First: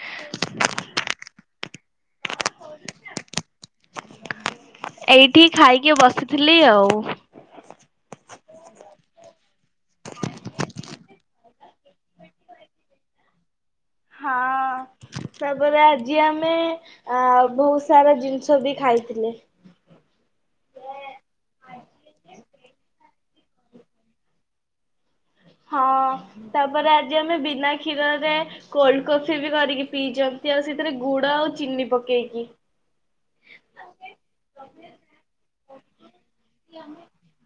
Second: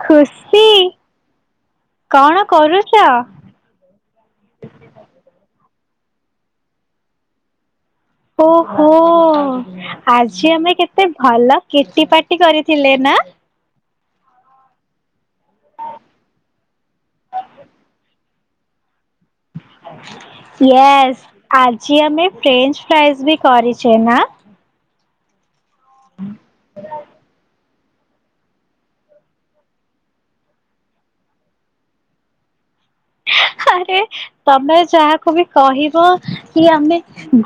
ଖୁସି କଣ କରୁଚ? ଏଇଠି ଖାଇକି ବସିଥିଲି ଆଉ। ଓ ହୋ ଆଜି ଆମେ କେତେ ଭଲ କେଟି ପାଟି କରିଥିଲେ ନା? ହଁ। ତାପରେ ଆଜି ଆମେ ଅ ବହୁତ ସାରା ଜିନିଷ ବି ଖାଇଥିଲେ। ୟେଶ ଆଜି ଆମେ ଫ୍ରେଞ୍ଚ ଫ୍ରାଇଜ ବି କରିଛେ ନା? ହଁ ତାପରେ ଆଜି ଆମେ ବିନା କ୍ଷୀରରେ କୋଲଡ କଫି ବି କରିକି ପିଇନ୍ତି ଆଉ ସେଥିରେ ଗୁଡ ଆଉ ଚିନି ପକେଇକି। ଆରେ ତମେ ଯାହାକୁ ବି କହିବ କି ଆମେ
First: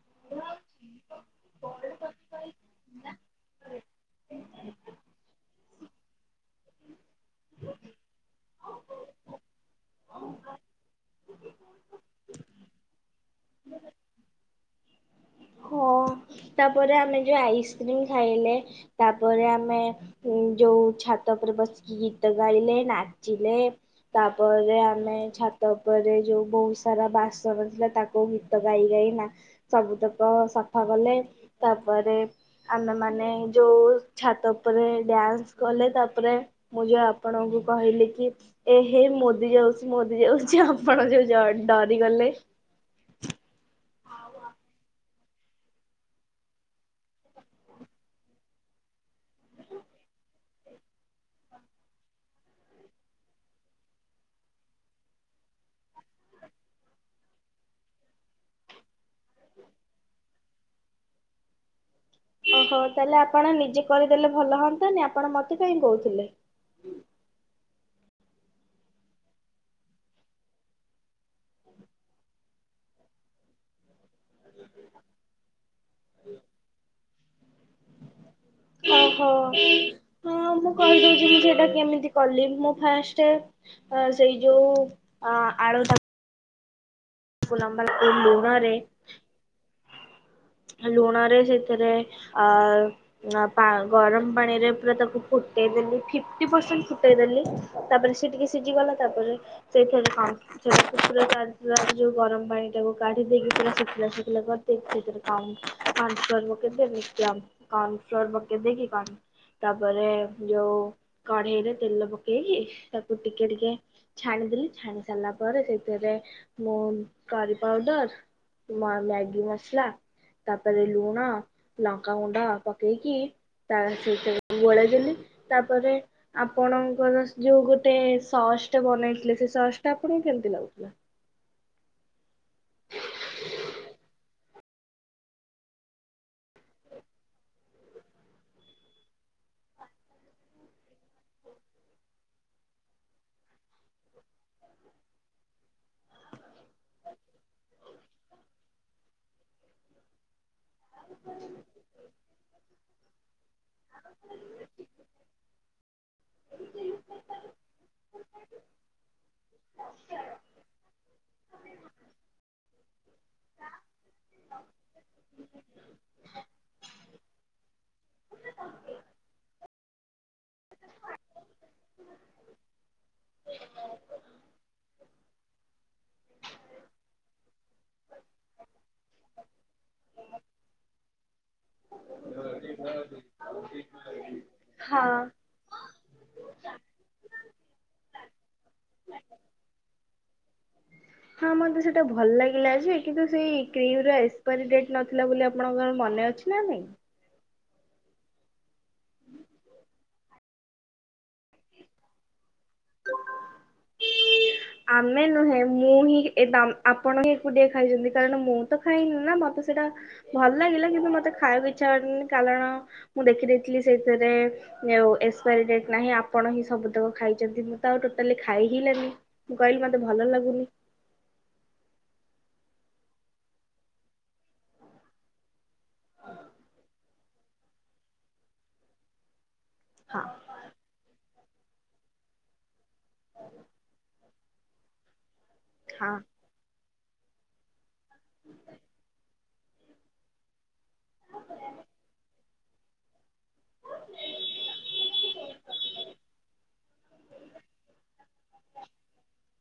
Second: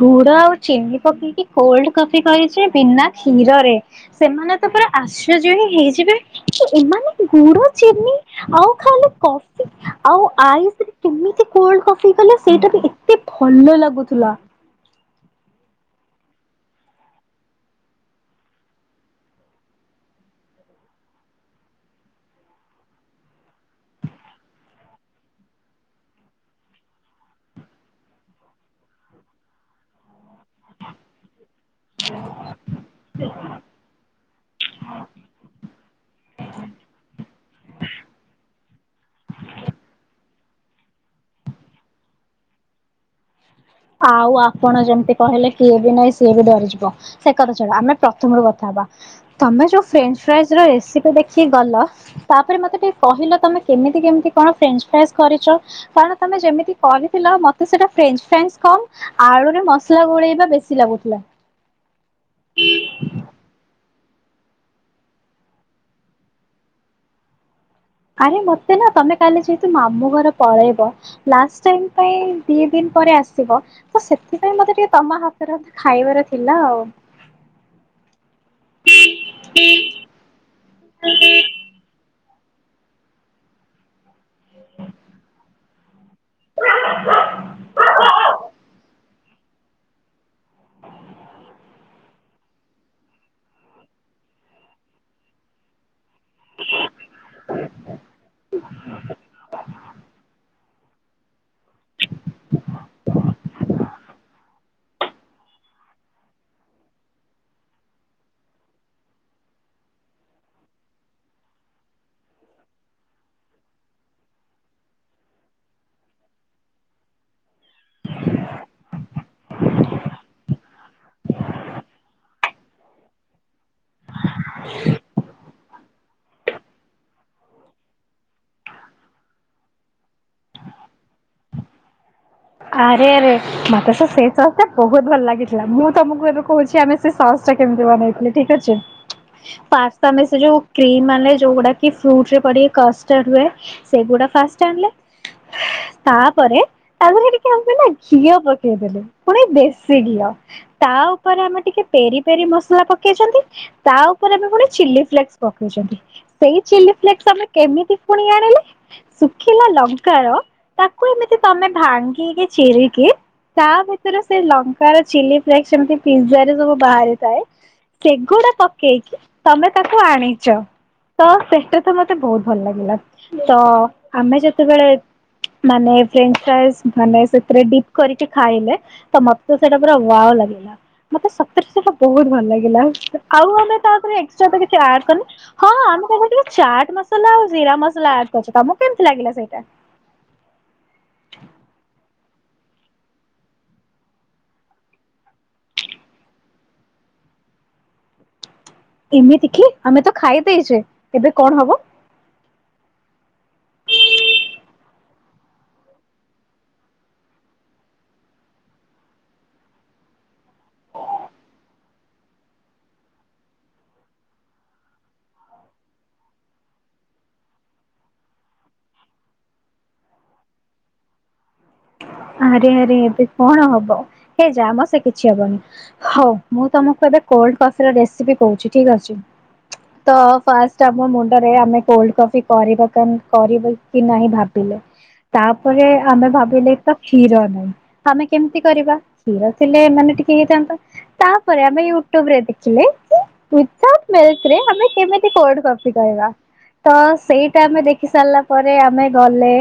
ଗୁଡ ଆଉ ଚିନି ପକେଇକି କୋଲଡ କଫି କରିଚେ ବିନା କ୍ଷୀରରେ ସେମାନେ ତ ପୁରା ଆଶ୍ଚର୍ଯ୍ୟ ହିଁ ହେଇଯିବେ। କି ଏମାନଙ୍କୁ ଗୁଡ ଚିନି ଆଉ ଖାଇଲେ କଫି ଆଉ ଆଇ ସେ କେମିତି କୋଲଡ଼ କଫି କଲେ ସେଇଟା ବି ଏତେ ଭଲ ଲାଗୁଥିଲା। ହଁ। ତାପରେ ଆମେ ଯୋଉ ଆଇସ୍କ୍ରିମ ଖାଇଲେ ତାପରେ ଆମେ ଉ ଯୋଉ ଛାତ ଉପରେ ବସିକି ଗୀତ ଗାଇଲେ ନାଚିଲେ। ତାପରେ ଆମେ ଛାତ ଉପରେ ଯୋଉ ବହୁତ ସାରା ବାସନ ଥିଲା ତାକୁ ଗୀତ ଗାଈ ଗାଈ ନା ସବୁ ତୋକ ସଫା କଲେ ତାପରେ ଆମେ ମାନେ ଯୋଉ ଛାତ ଉପରେ ଡ୍ୟାନ୍ସ କଲେ ତାପରେ ମୁଁ ଯୋଉ ଆପଣଙ୍କୁ କହିଲି କି ଏ ହେ ମୋଦି ଯାଉଛି ମୋଦି ଯାଉଛି ଆପଣ ଜ ଡରି ଗଲେ। ଆଉ ଆପଣ ଯେମିତି କହିଲେ କିଏ ବି ନାହିଁ ସିଏ ବି ଡରିଯିବ। ସେ କଥା ଛାଡ଼ ଆମେ ପ୍ରଥମ ରୁ କଥା ହବା ତମେ ଯୋଉ ଫ୍ରେଞ୍ଚ୍ ଫ୍ରାଏଜ ର ରେସିପି ଦେଖିକି ଗଲ ତାପରେ ମତେ ଟିକେ କହିଲ ତମେ କେମିତି କେମିତି କଣ ଫ୍ରେଞ୍ଚ ଫ୍ରାଇଜ କରିଛ? କାରଣ ତମେ ଯେମିତି କହିଥିଲ ମତେ ସେଟା [unintelligible] କମ ଆଳୁରେ ମସଲା ଗୋଳେଇବା ବେଶୀ ଲାଗୁଥିଲା। ଓହୋ ତାହେଲେ ଆପଣ ନିଜେ କରିଦେଲେ ଭଲ ହୁଅନ୍ତାନି ଆପଣ ମତେ କାଇହିଁ କହୁଥିଲେ? ଆରେ ମତେ ନା ତମେ କାଲି ଯେହେତୁ ମାମୁଁ ଘରେ ପଳେଇବ। ଲାଷ୍ଟ ଟାଇମ ପାଇଁ ଦି ଦିନ ପରେ ଆସିବ। ତ ସେଥିପାଇଁ ମତେ ଟିକେ ତମ ହାତରେ ର ଖାଇବାର ଥିଲା ଆଉ। ଓ ହୋ, ହଁ ମୁଁ କହିଦେଉଛି ମୁ ସେଟା କେମିତି କଲି ମୁଁ ଫାର୍ଷ୍ଟ ସେଇ ଯୋଉ ଆଳୁ [inaudible] ଲମ୍ବା ଲମ୍ବା କାଟିକି ଏ ଲୁଣରେ। ଆ ଲୁଣ ରେ ସେଥିରେ ଆ। ନା ପା ଗରମ ପାଣି ରେ ପୁରା ତାକୁ ଫୁଟେଇ ଦେଲି। ଫଫ୍ଟି ପରସେଣ୍ଟ ଫୁଟେଇ ଦେଲି ତାପରେ ସେ ଟିକେ ସିଝିଗଲା ତାପରେ ସେଇଥି କଣ। ଛୁର କାଞ୍ଚପୁର [unintelligible] ଯୋଉ ଗରମ ପାଣି ଟାକୁ କାଢି ଦେଇକି ଶୁଖିଲା ଶୁଖିଲା କରିଦେଇକି ସେଥିରେ କଁ କର୍ନଫ୍ଲୋର୍। [inaudible] କନ ଫ୍ଲୋର ପକେଇଦେଇ କି ତାପରେ ଯୋଉ କଢେଇରେ ତେଲ ପକେଇକି ତାକୁ ଟିକେ ଟିକେ। ଛାଣିଦେଲି ଛାଣି ସାରିଲା ପରେ ସେଥିରେ ମୁଁ କରି ପାଉଡର। ମା ମ୍ୟାଗି ମସଲା। ତାପରେ ଲୁଣ ଲଙ୍କାଗୁଣ୍ଡ ପକେଇକି ତା ସେଇଥି ଗୋଲେଇ ଦେଲି ତାପରେ। ଆପଣଙ୍କର ଯୋଉ ଗୋଟେ ସସ୍ ଟେ ବନେଇଥିଲେ ସେ ସସ୍ ଟା ଆପଣଙ୍କୁ କେମିତି ଲାଗୁଥିଲା। ଆରେ ଆରେ ମତେ ତ ସେ ସସ୍ ବହୁତ ଭଲ ଲାଗିଥିଲା ମୁଁ ତମକୁ ଏବେ କହୁଛି ଆମେ ସେ ସସ୍ ଟା କେମିତି ବନେଇଥିଲେ ଠିକ ଅଛି। ପାସ୍ତା ମିଶି ସେ ଯୋଉ କ୍ରିମ ଆଣେ ଯୋଉ ଗୁଡା କି ଫ୍ରୁଟ ରେ ପଡିକି କଷ୍ଟର୍ଡ ହୁଏ। ସେଗୁଡା ଫାଷ୍ଟ ଆଣିଲେ, ତାପରେ ତାଦେହ ରେ କୁ ଆମେ ନା ଘିଅ ପକେଇ ଦେଲେ ପୁଣି ଦେଶୀ ଘିଅ। ତା ଉପରେ ଆମେ ଟିକେ ପେରି ପେରି ମସଲା ପକେଇଛନ୍ତି। ତା ଉପରେ ବି ପୁଣି ଚିଲି ଫ୍ଲେକ୍ସ ପକେଇଛନ୍ତି। ସେଇ ଚିଲି ଫ୍ଲେକ୍ସ ଆମେ କେମିତି ପୁଣି ଆଣିଲେ। ଶୁଖିଲା ଲଙ୍କାର ତାକୁ ଏମିତି ତମେ ଭାଙ୍ଗିକି ଚିରିକି। ତା ଭିତରେ ସେ ଲଙ୍କାର ଚିଲି ଫ୍ଲେସ ସେମିତି ପିଜ୍ଜା ରେ ସବୁ ବାହାରିଥାଏ। ସେଗୁଡା ପକେଇକି ତମେ ତାକୁ ଆଣିଛ। ତ ସେଟା ତ ମତେ ବହୁତ ଭଲ ଲାଗିଲା ତ ଆମେ ଯେତେବେଳେ ମାନେ ଫ୍ରେଞ୍ଚ ଫ୍ରାଇଜ। ମାନେ ସେଥିରେ ଡିପ କରିକି ଖାଇଲେ ତ ମତେ ସେଟା ପୁରା ୱାଓ ଲାଗିଲା। ମତେ ସତରେ ସେଟା ବହୁତ ଭଲ ଲାଗିଲା ଆଉ ଆମେ ତାପରେ ଏକ୍ସଟ୍ରା ତ କିଛି ଆଡ୍ କରିନି। ହଁ ହଁ ଆମେ ପକେଇଥିଲୁ ଚାଟ୍ ମସଲା ଆଉ ଜିରା ମସଲା ଆଡ କରିଛୁ ତମକୁ କେମିତି ଲାଗିଲା ସେଇଟା। ହଁ ମତେ ସେଟା ଭଲ ଲାଗିଲା ଯେ କିନ୍ତୁ ସେଇ କ୍ରିମ ର ଏକ୍ସପାରୀ ଡେଟ ନଥିଲା ବୋଲି ଆପଣଙ୍କର ମନେ ଅଛି। ନାହିଁ। ଏମିତି କି ଆମେ ତ ଖାଇ ଦେଇଛେ ଏବେ କଣ ହବ। ଆମେ ନୁହେଁ ମୁଁ ହିଁ ଆପଣ ହିଁ ଏକୁଟିଆ ଖାଇଛନ୍ତି କାରଣ ମୁଁ ତ ଖାଇନି ନା ମତେ ସେଇଟା। ଭଲ ଲାଗିଲା କିନ୍ତୁ ମତେ ଖାଇବାକୁ ଇଚ୍ଛା ହେଲାନି କାରଣ। ମୁଁ ଦେଖିଦେଇଥିଲି ସେଇଥିରେ ଆଉ ଏକ୍ସପାରୀ ଡେଟ ନାହିଁ ଆପଣ ହିଁ ସବୁତକ ଖାଇ ଛନ୍ତି ମୁଁ ତ ଆଉ ଟୋଟାଲି ଖାଇ ହିଁ ଲିନି ମୁଁ କହିଲି ମତେ ଭଲ ଲାଗୁନି। ଆରେ ଆରେ ଏବେ କଣ ହବ ହେ ଯା ମ ସେ କିଛି ହବନି। ହଉ ମୁଁ ତମକୁ ଏବେ କୋଲଡ କଫି ର ରେସିପି କହୁଛି ଠିକ ଅଛି, ତ। ଫାଷ୍ଟ ଆମ ମୁଣ୍ଡରେ ଆମେ କୋଲଡ କଫି କରିବା କର କରିବୁ କି ନାହିଁ ଭାବିଲେ। ତାପରେ ଆମେ ଭାବିଲେ ତ କ୍ଷୀର ନାହିଁ ଆମେ କେମିତି କରିବା କ୍ଷୀର ଥିଲେ ମାନେ ଟିକେ ହେଇଥାନ୍ତା ତାପରେ ଆମେ ୟୁଟ୍ୟୁବ ରେ ଦେଖିଲେ [unintelligible] ମେସେ ରେ ଆମେ କେମିତି କଣ କପି କହିବା ତ ସେଇଟା ଆମେ ଦେଖି ସାରିଲା ପରେ ଆମେ ଗଲେ।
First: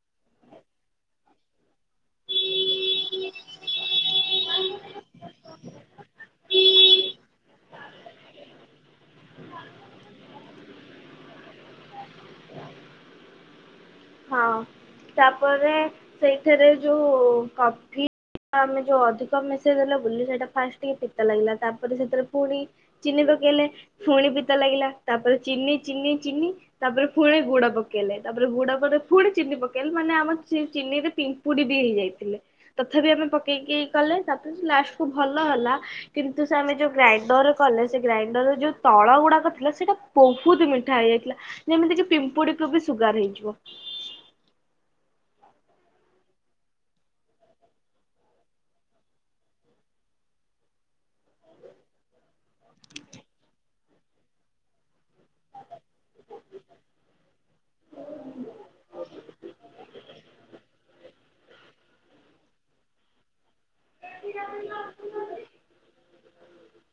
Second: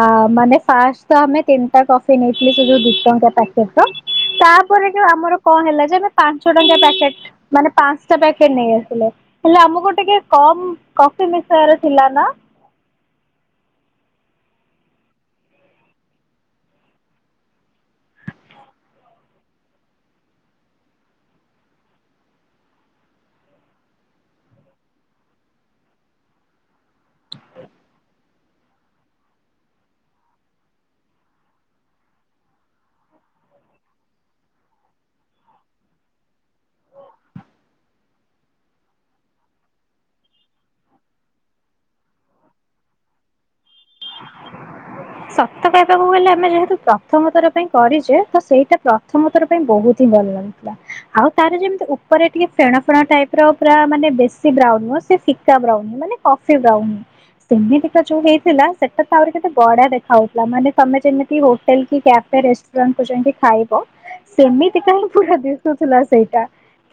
ଆ ମାନେ ଫାଷ୍ଟ ତ ଆମେ ତିନିଟା କଫି ନେଇଥିଲେ ସେ ଯଉ ଦିଟଙ୍କା ପ୍ୟାକେଟ ତ? ତାପରେ ଯଉ ଆମର କଣ ହେଲା ଯେ ଆମେ ପାଞ୍ଚ ଟଙ୍କିଆ ପ୍ୟାକେଟ ମାନେ ପାଞ୍ଚଟା ପ୍ୟାକେଟ ନେଇ ଆସିଲେ। ହେଲେ ଆମକୁ ଟିକେ କମ୍ କଫି ମିଷୟାର ଥିଲା ନା। ହଁ ତାପରେ ସେଇଥେରେ ଯୋଉ କଫି ଆମେ ଯୋଉ ଅଧିକ ମିଶେଇ ଦେଲେ ବୁଲି ସେଇଟା ଫାଷ୍ଟ ଟିକେ ପିତା ଲାଗିଲା ତାପରେ ସେଥିରେ ଫୁଣି ଚିନି ପକେଇଲେ ଫୁଣି ପିତା ଲାଗିଲା ତାପରେ ଚିନି ଚିନି ଚିନି ତାପରେ ଫୁଣି ଗୁଡ ପକେଇଲେ ତାପରେ ଗୁଡ ତାପରେ ପୁଣି ଚିନି ପକେଇଲେ ମାନେ ଆମ ଚିନିରେ ପିମ୍ପୁଡି ବି ହେଇଯାଇଥିଲେ। ତଥାପି ଆମେ ପକେଇକି କଲେ ତାପରେ ଲାଷ୍ଟକୁୁ ଭଲ ହେଲା କିନ୍ତୁ ସେ ଆମେ ଯୋଉ ଗ୍ରାଇଣ୍ଡର କଲେ ସେ ଗ୍ରାଇଣ୍ଡରରେ ଯୋଉ ତଳ ଗୁଡାକ ଥିଲା ସେଇଟା ବହୁତ ମିଠା ହେଇଯାଇଥିଲା। ଯେମିତି କି ପିମ୍ପୁଡିକୁ ବି ସୁଗାର ହେଇଯିବ। ସତ କହିବାକୁ ଗଲେ ଆମେ ଯେହେତୁ ପ୍ରଥମଥର ପାଇଁ କରିଛେ ତ ସେଇଟା ପ୍ରଥମଥର ପାଇଁ ବହୁତ ହିଁ ଭଲ ଲାଗେ। ଆଉ ତାର ଯେମିତି ଉପରେ ଟିକେ ଫେଣ ଫେଣ ଟାଇପର ପୁରା ମାନେ ବେଶୀ ବ୍ରାଉନସ ସେ ଫିକା ବ୍ରାଉନ ମାନେ କଫି ବ୍ରାଉନ ସେମିତିକା ଯୋଉ ହେଇଥିଲା ସେଟା ତ ଆହୁରି କେତେ ବଢିଆ ଦେଖ ହଉଥିଲା ମାନେ ପା ତମେ ଯେମତି ହୋଟେଲ କି କାଫେ ରେସ୍ଟୁରାଣ୍ଟ କୁଯାଇକି ଖାଇବ ସେମିତି କାହିଁ ପୁର ଥିଲା ସେଇଟା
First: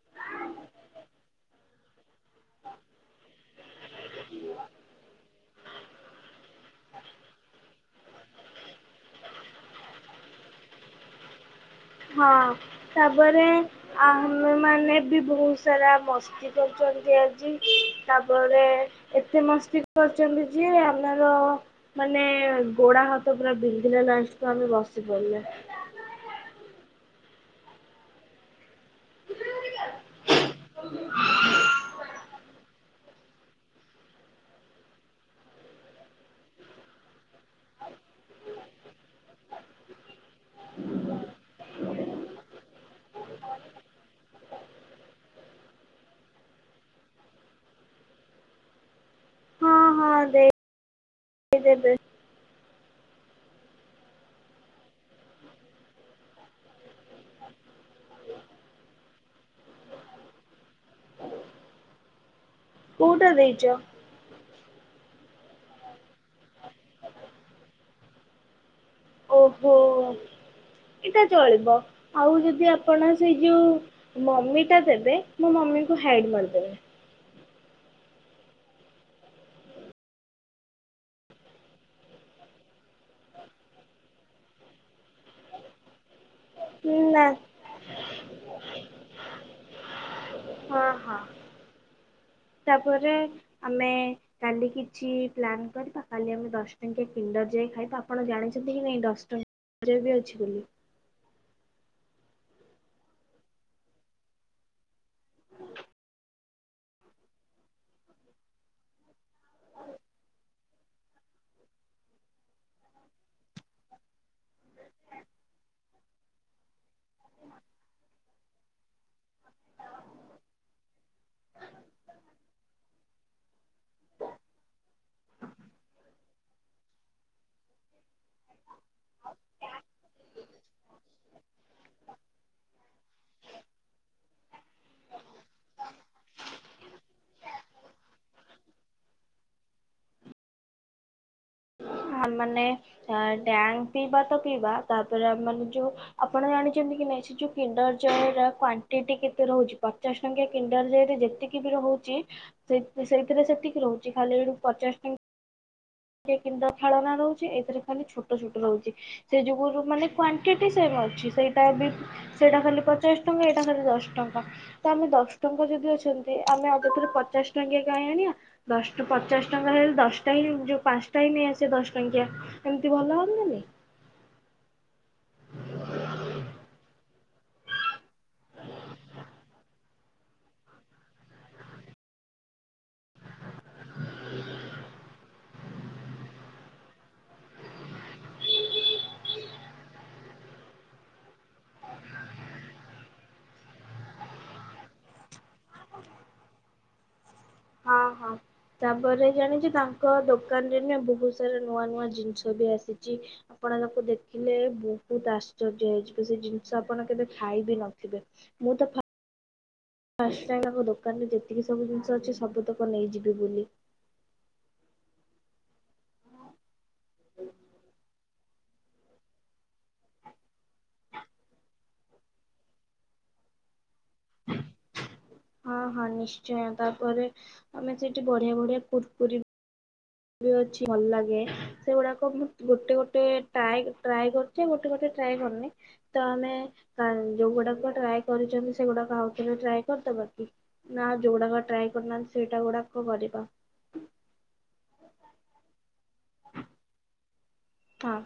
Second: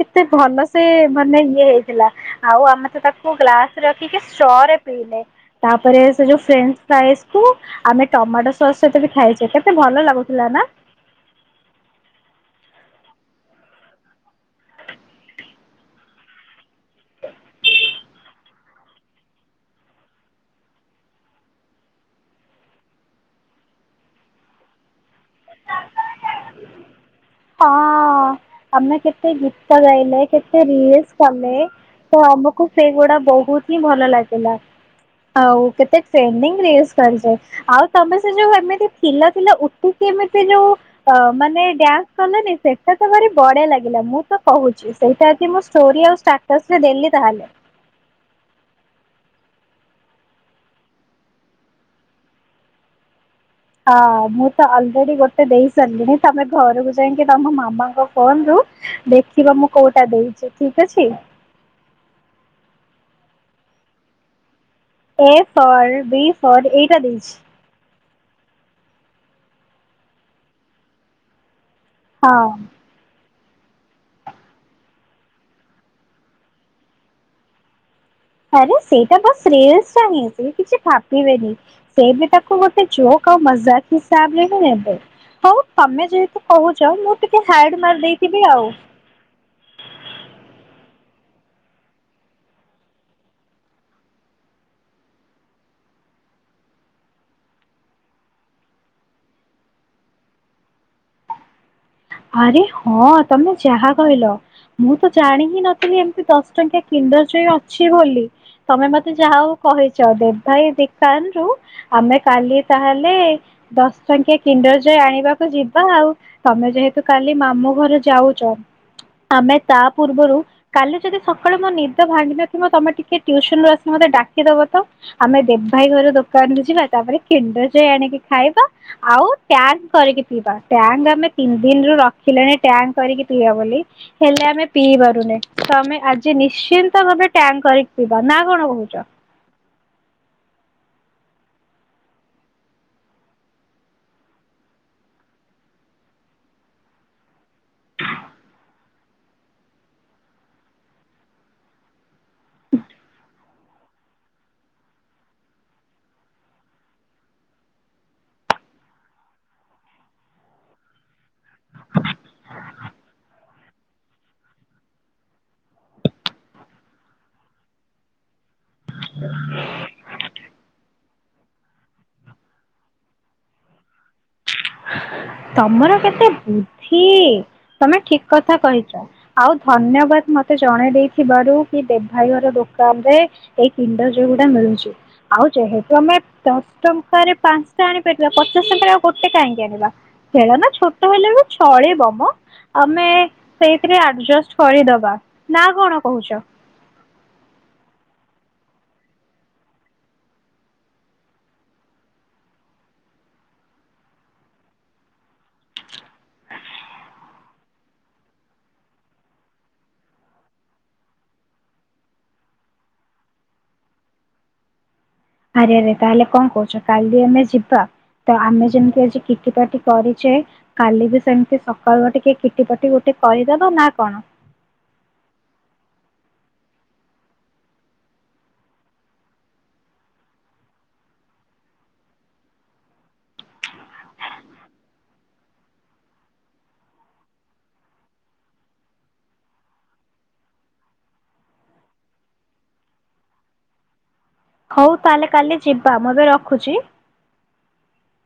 କେତେ ଭଲ ସେ ମାନେ ଇଏ ଥିଲା ଆଉ ଆମେ ତ ତାକୁ ଗ୍ଲାସରେ ରଖିକି ଷ୍ଟରେ ପିଇଲେ। ତାପରେ ସେ ଯୋଉ ଫ୍ରେନ୍ସ ସ୍ଲାଏସ କୁ ଆମେ ଟମାଟୋ ସସ୍ ସହିତ ବି ଖାଇଛେ କେତେ ଭଲ ଲାଗୁଥିଲା ନା? ହଁ ତାପରେ ଆମେ ମାନେ ବି ବହୁତ ସାରା ମସ୍ତି କରଛନ୍ତି ଆଜି ତାପରେ ଏତେ ମସ୍ତି କରିଛନ୍ତି ଯେ ଆମର ମାନେ ଗୋଡ ହାତ ପୁରା ବିନ୍ଧିଲା ଲାଷ୍ଟକୁ ଆମେ ବସି ପଡିଲେ। ହଁ। ଆମେ କେତେ ଗୀତ ଗାଇଲେ କେତେ ରିଲସ କଲେ ତ ଆମକୁ ସେଇଗୁଡା ବହୁତ ହିଁ ଭଲ ଲାଗିଲା ଆଉ କେତେ ସେଣ୍ଡିଙ୍ଗ ରେସ କରିଚେ। ଆଉ ତମେ ସେ ଯୋଉ ଏମତି ଥିଲ ଥିଲ ଉଠିକି ଏମିତି ଯୋଉ ଅ ମାନେ ଡ୍ୟାନ୍ସ କଲନି ସେଟା ତ ଭାରି ବଢିଆ ଲାଗିଲା ମୁଁ ତ କହୁଛି ସେଇଟାଜଦି ମୁଁ ଷ୍ଟୋରି ଆଉ ଷ୍ଟାର୍ଟସ ରେ ଦେଲି ତାହେଲେ। ଏଇ [inaudible] ହଁ ମୁଁ ତ ଅଲରେଡି ଗୋଟେ ଦେଇ ସାରିଲିଣି ତମେ ଘରକୁ ଯାଇକି ତମ ମାମାଙ୍କ ଫୋନ ରୁ ଦେଖିବ ମୁଁ କଉଟା ଦେଇଛି ଠିକ ଅଛି। କଉଟା ଦେଇଚ? ଏ ଫର୍ ବି ଫର ଏଇଟା ଦେଇଛି। ଓହୋ ଏଇଟା ଚଳିବ ଆଉ ହଁ ଯଦି ଆପ ଆପଣ ସେଇ ଯଉ ମମିଟା ଦେବେ ମୋ ମମିକୁ ହାଇଡ଼୍ ମାରଦେବେ। ଆରେ ସେଇଟା ବା [inaudible] ସେ କିଛି ଭାବିବେନି। ସେ ବି ତାକୁ ଗୋଟେ ଯୋକ ଆଉ ମଜାକ ହିସାବରେ ହିଁ ନେବ ହଉ ତମେ ଯେହେ ତ କହୁଛ ମୁଁ ଟିକେ ହାଇଡି ମାର୍ ଦେଇଥିବି ଆଉ। ହଁ ହଁ। ତାପରେ ଆମେ କାଲି କିଛି ପ୍ଲାନ୍ କରିବା କାଲି ଆମେ ଦଶ ଟଙ୍କିଆ କିଣ୍ଡର ଯୟ ଖାଇବା ଆପଣ ଜାଣିଛନ୍ତି କି ନାଇଁ ଦଶ ଟଙ୍କି ବି ଅଛି ବୋଲି। ଆରେ ହଁ ତମେ ଯାହା କହିଲ। ମୁଁ ତ ଜାଣି ହିଁ ନଥିଲି ଏମିତି ଦଶ ଟଙ୍କିଆ କିଣ୍ଡର ଜଏ ଅଛି ବୋଲି। ତମେ ମତେ ଯାହା ହଉ କହିଛ ଦେବ ଭାଇ ଦକାନରୁ ଆମେ କାଲି ତାହେଲେ ଦଶ ଟଙ୍କିଆ କିଣ୍ଡର ଜଏ ଆଣିବାକୁ ଯିବା ଆଉ। ତମେ ଯେହେତୁ ତ କାଲି ମାମୁ ଘରେ ଯାଉଛ ଆମେ ତା ପୂର୍ବରୁ କାଲି ଯଦି ସକାଳୁ ମୋ ନିଦ ଭାଙ୍ଗିନଥିବ ତମେ ଟିକେ ଟ୍ୟୁସନରୁ ଆସି ମତେ ଡାକି ଦେବ ତ। ଆମେ ଦେବ ଭାଇ ଘର ଦୋକାନରୁୁ ଯିବା ତାପରେ କିଣ୍ଡର ଜଏ ଆଣିକି ଖାଇବା। ଆଉ ଟ୍ୟାଙ୍କ କରିକି ପିଇବା ଟ୍ୟାଙ୍କ ଆମେ ପିନ୍ଧି ଦିନ ରୁ ରଖିଲେଣି ଟ୍ୟାଙ୍କ କରିକି ପିଇବା ବୋଲି। ହେଲେ ଆମେ ପିଇ ପାରୁନେ ତମେ ଆଜି ନିଶ୍ଚିନ୍ତ ଭାବରେ ଟ୍ୟାଙ୍କ କରିକି ପିଇବା ନା କଣ କହୁଛ। ଆ ମାନେ ଟ୍ୟାଙ୍କ ପିଇବା ତ ପିଇବା ତାପରେ ମାନେ ଯୋଉ ଆପଣ ଜାଣିଛନ୍ତି କି ନାଇଁ ସେ ଯୋଉ କିଣ୍ଡର ଜୟ ର କ୍ଵାଣ୍ଟିଟି କେତେ ରହୁଛି ପଚାଶ ଟଙ୍କିଆ କିଣ୍ଡର ଜରେ ଯେତିକି ବି ରହୁଛି। ସେ ସେଇଥିରେ ସେତିକି ରହୁଛି ଖାଲି ଯଠୁ ପଚାଶ ଟଙ୍କା ଟିକେ କି ଖେଳନା ରହୁଛି ଏଥିରେ ଖାଲି ଛୋଟ ଛୋଟ ରହୁଛି। ସେ ଯଗୁରୁ ମାନେ କ୍ଵାଣ୍ଟିଟି ସେମ ଅଛି ସେଇଟା ବି ସେଇଟା ଖାଲି ପଚାଶ ଟଙ୍କା ଏଇଟା ଖାଲି ଦଶ ଟଙ୍କା। ତ ଆମେ ଦଶ ଟଙ୍କା ଯଦି ଅଛନ୍ତି ଆମେ ଆଉ ଥରେ ପଚାଶ ଟଙ୍କିଆ କାଇଁ ଆଣିବା। ଦଶଟା ପଚାଶ ଟଙ୍କା ହେଲେ ଦଶଟା ହିଁ ଯୋ [inaudible] ଦଶ ଟଙ୍କିଆ ଏମିତି ହେଲେ ଭଲ ହନ୍ତାନି। ତମର କେତେ ବୁଦ୍ଧି ତମେ ଠିକ କଥା କହିଛ। ଆଉ ଧନ୍ୟବାଦ ମତେ ଜଣେଇ ଦେଇଥିବାରୁ କି ଦେବ ଭାଇ ଘର ଦୋକା ତମ୍ଭେ ଏ କିଣ୍ଡର୍ ଜଏ ଗୁଟା ମିଳୁଛି। ଆଉ ଯେହେତୁ ଆମେ ଦଶ ଟଙ୍କାରେ ପାଞ୍ଚଟା ଆଣିପାରିବା ପଚାଶ ଟଙ୍କାରେ ଆଉ ଗୋଟେ କାହିଁକି? ଣ ଖେଳନା ଛୋଟ ହେଲେ ବି ଚଳିବ ମ। ଆମେ ସେଇଥିରେ ଆଡଜଷ୍ଟ କରିଦବା ନା କଣ କହୁଛ। ହଁ ହଁ ତାପରେ ଜାଣିଛ ତାଙ୍କ ଦୋକାନରେ ବି ବହୁତ ସାରା ନୂଆ ନୂଆ ଜିନିଷ ବି ଆସିଛି। ଆପଣ ତାକୁ ଦେଖିଲେ ବହୁତ ଆଶ୍ଚର୍ଯ୍ୟ ହେଇଯିବ ସେ ଜିନିଷ ଆପଣ କେବେ ଖାଇ ବି ନଥିବେ। ମୁଁ ତ ଫା ଷ୍ଟ ଟାଇମ୍ ଆମ ଦୋକାନରେ ଯେତିକି ସବୁ ଜିନିଷ ଅଛି ସବୁ ତକ ନେଇଯିବି ବୋଲି। ଆରେ ଆରେ ତାହେଲେ କଣ କହୁଛ କାଲି ଆମେ ଯିବା? ତ ଆମେ ଯେମିତି ଆଜି କିକି ପାଟି କରିଛେ। କାଲି ବି ସେମିତି ସକାଳୁ ଟିକେ କିଟି ପଟି ଗୋଟେ କରିଦବ ନା କଣ। ହ [unintelligible] ହଁ ହଁ ନିଶ୍ଚୟ ତାପରେ ଆମେ ସେଇଠି ବଢିଆ ବଢିଆ କୁରକୁରୀ ଅଛି ଭଲ ଲାଗେ ସେଗୁଡାକ ମୁଁ ଗୋଟେ ଗୋଟେ ଟ୍ରାଏ ଟ୍ରାଏ କ ଗୋଟେ ଗୋଟେ ଟ୍ରାଏ କରିନି। ତ ଆମେ ଯୋଉଗୁଡାକ ଟ୍ରାଏ କରିଛନ୍ତି ସେଗୁଡାକ ଆଉଥରେ ଟ୍ରାଏ କରିଦବା କି? ନା ଯେଉଗୁଡ଼ାକ ଟ୍ରାଏ କରନାହାନ୍ତି ସେଇଟା ଗୁଡ଼ାକ କରିବା। ହଉ ତାହେଲେ କାଲି ଯିବା ମୁଁ ଏବେ ରଖୁଛି। ହଁ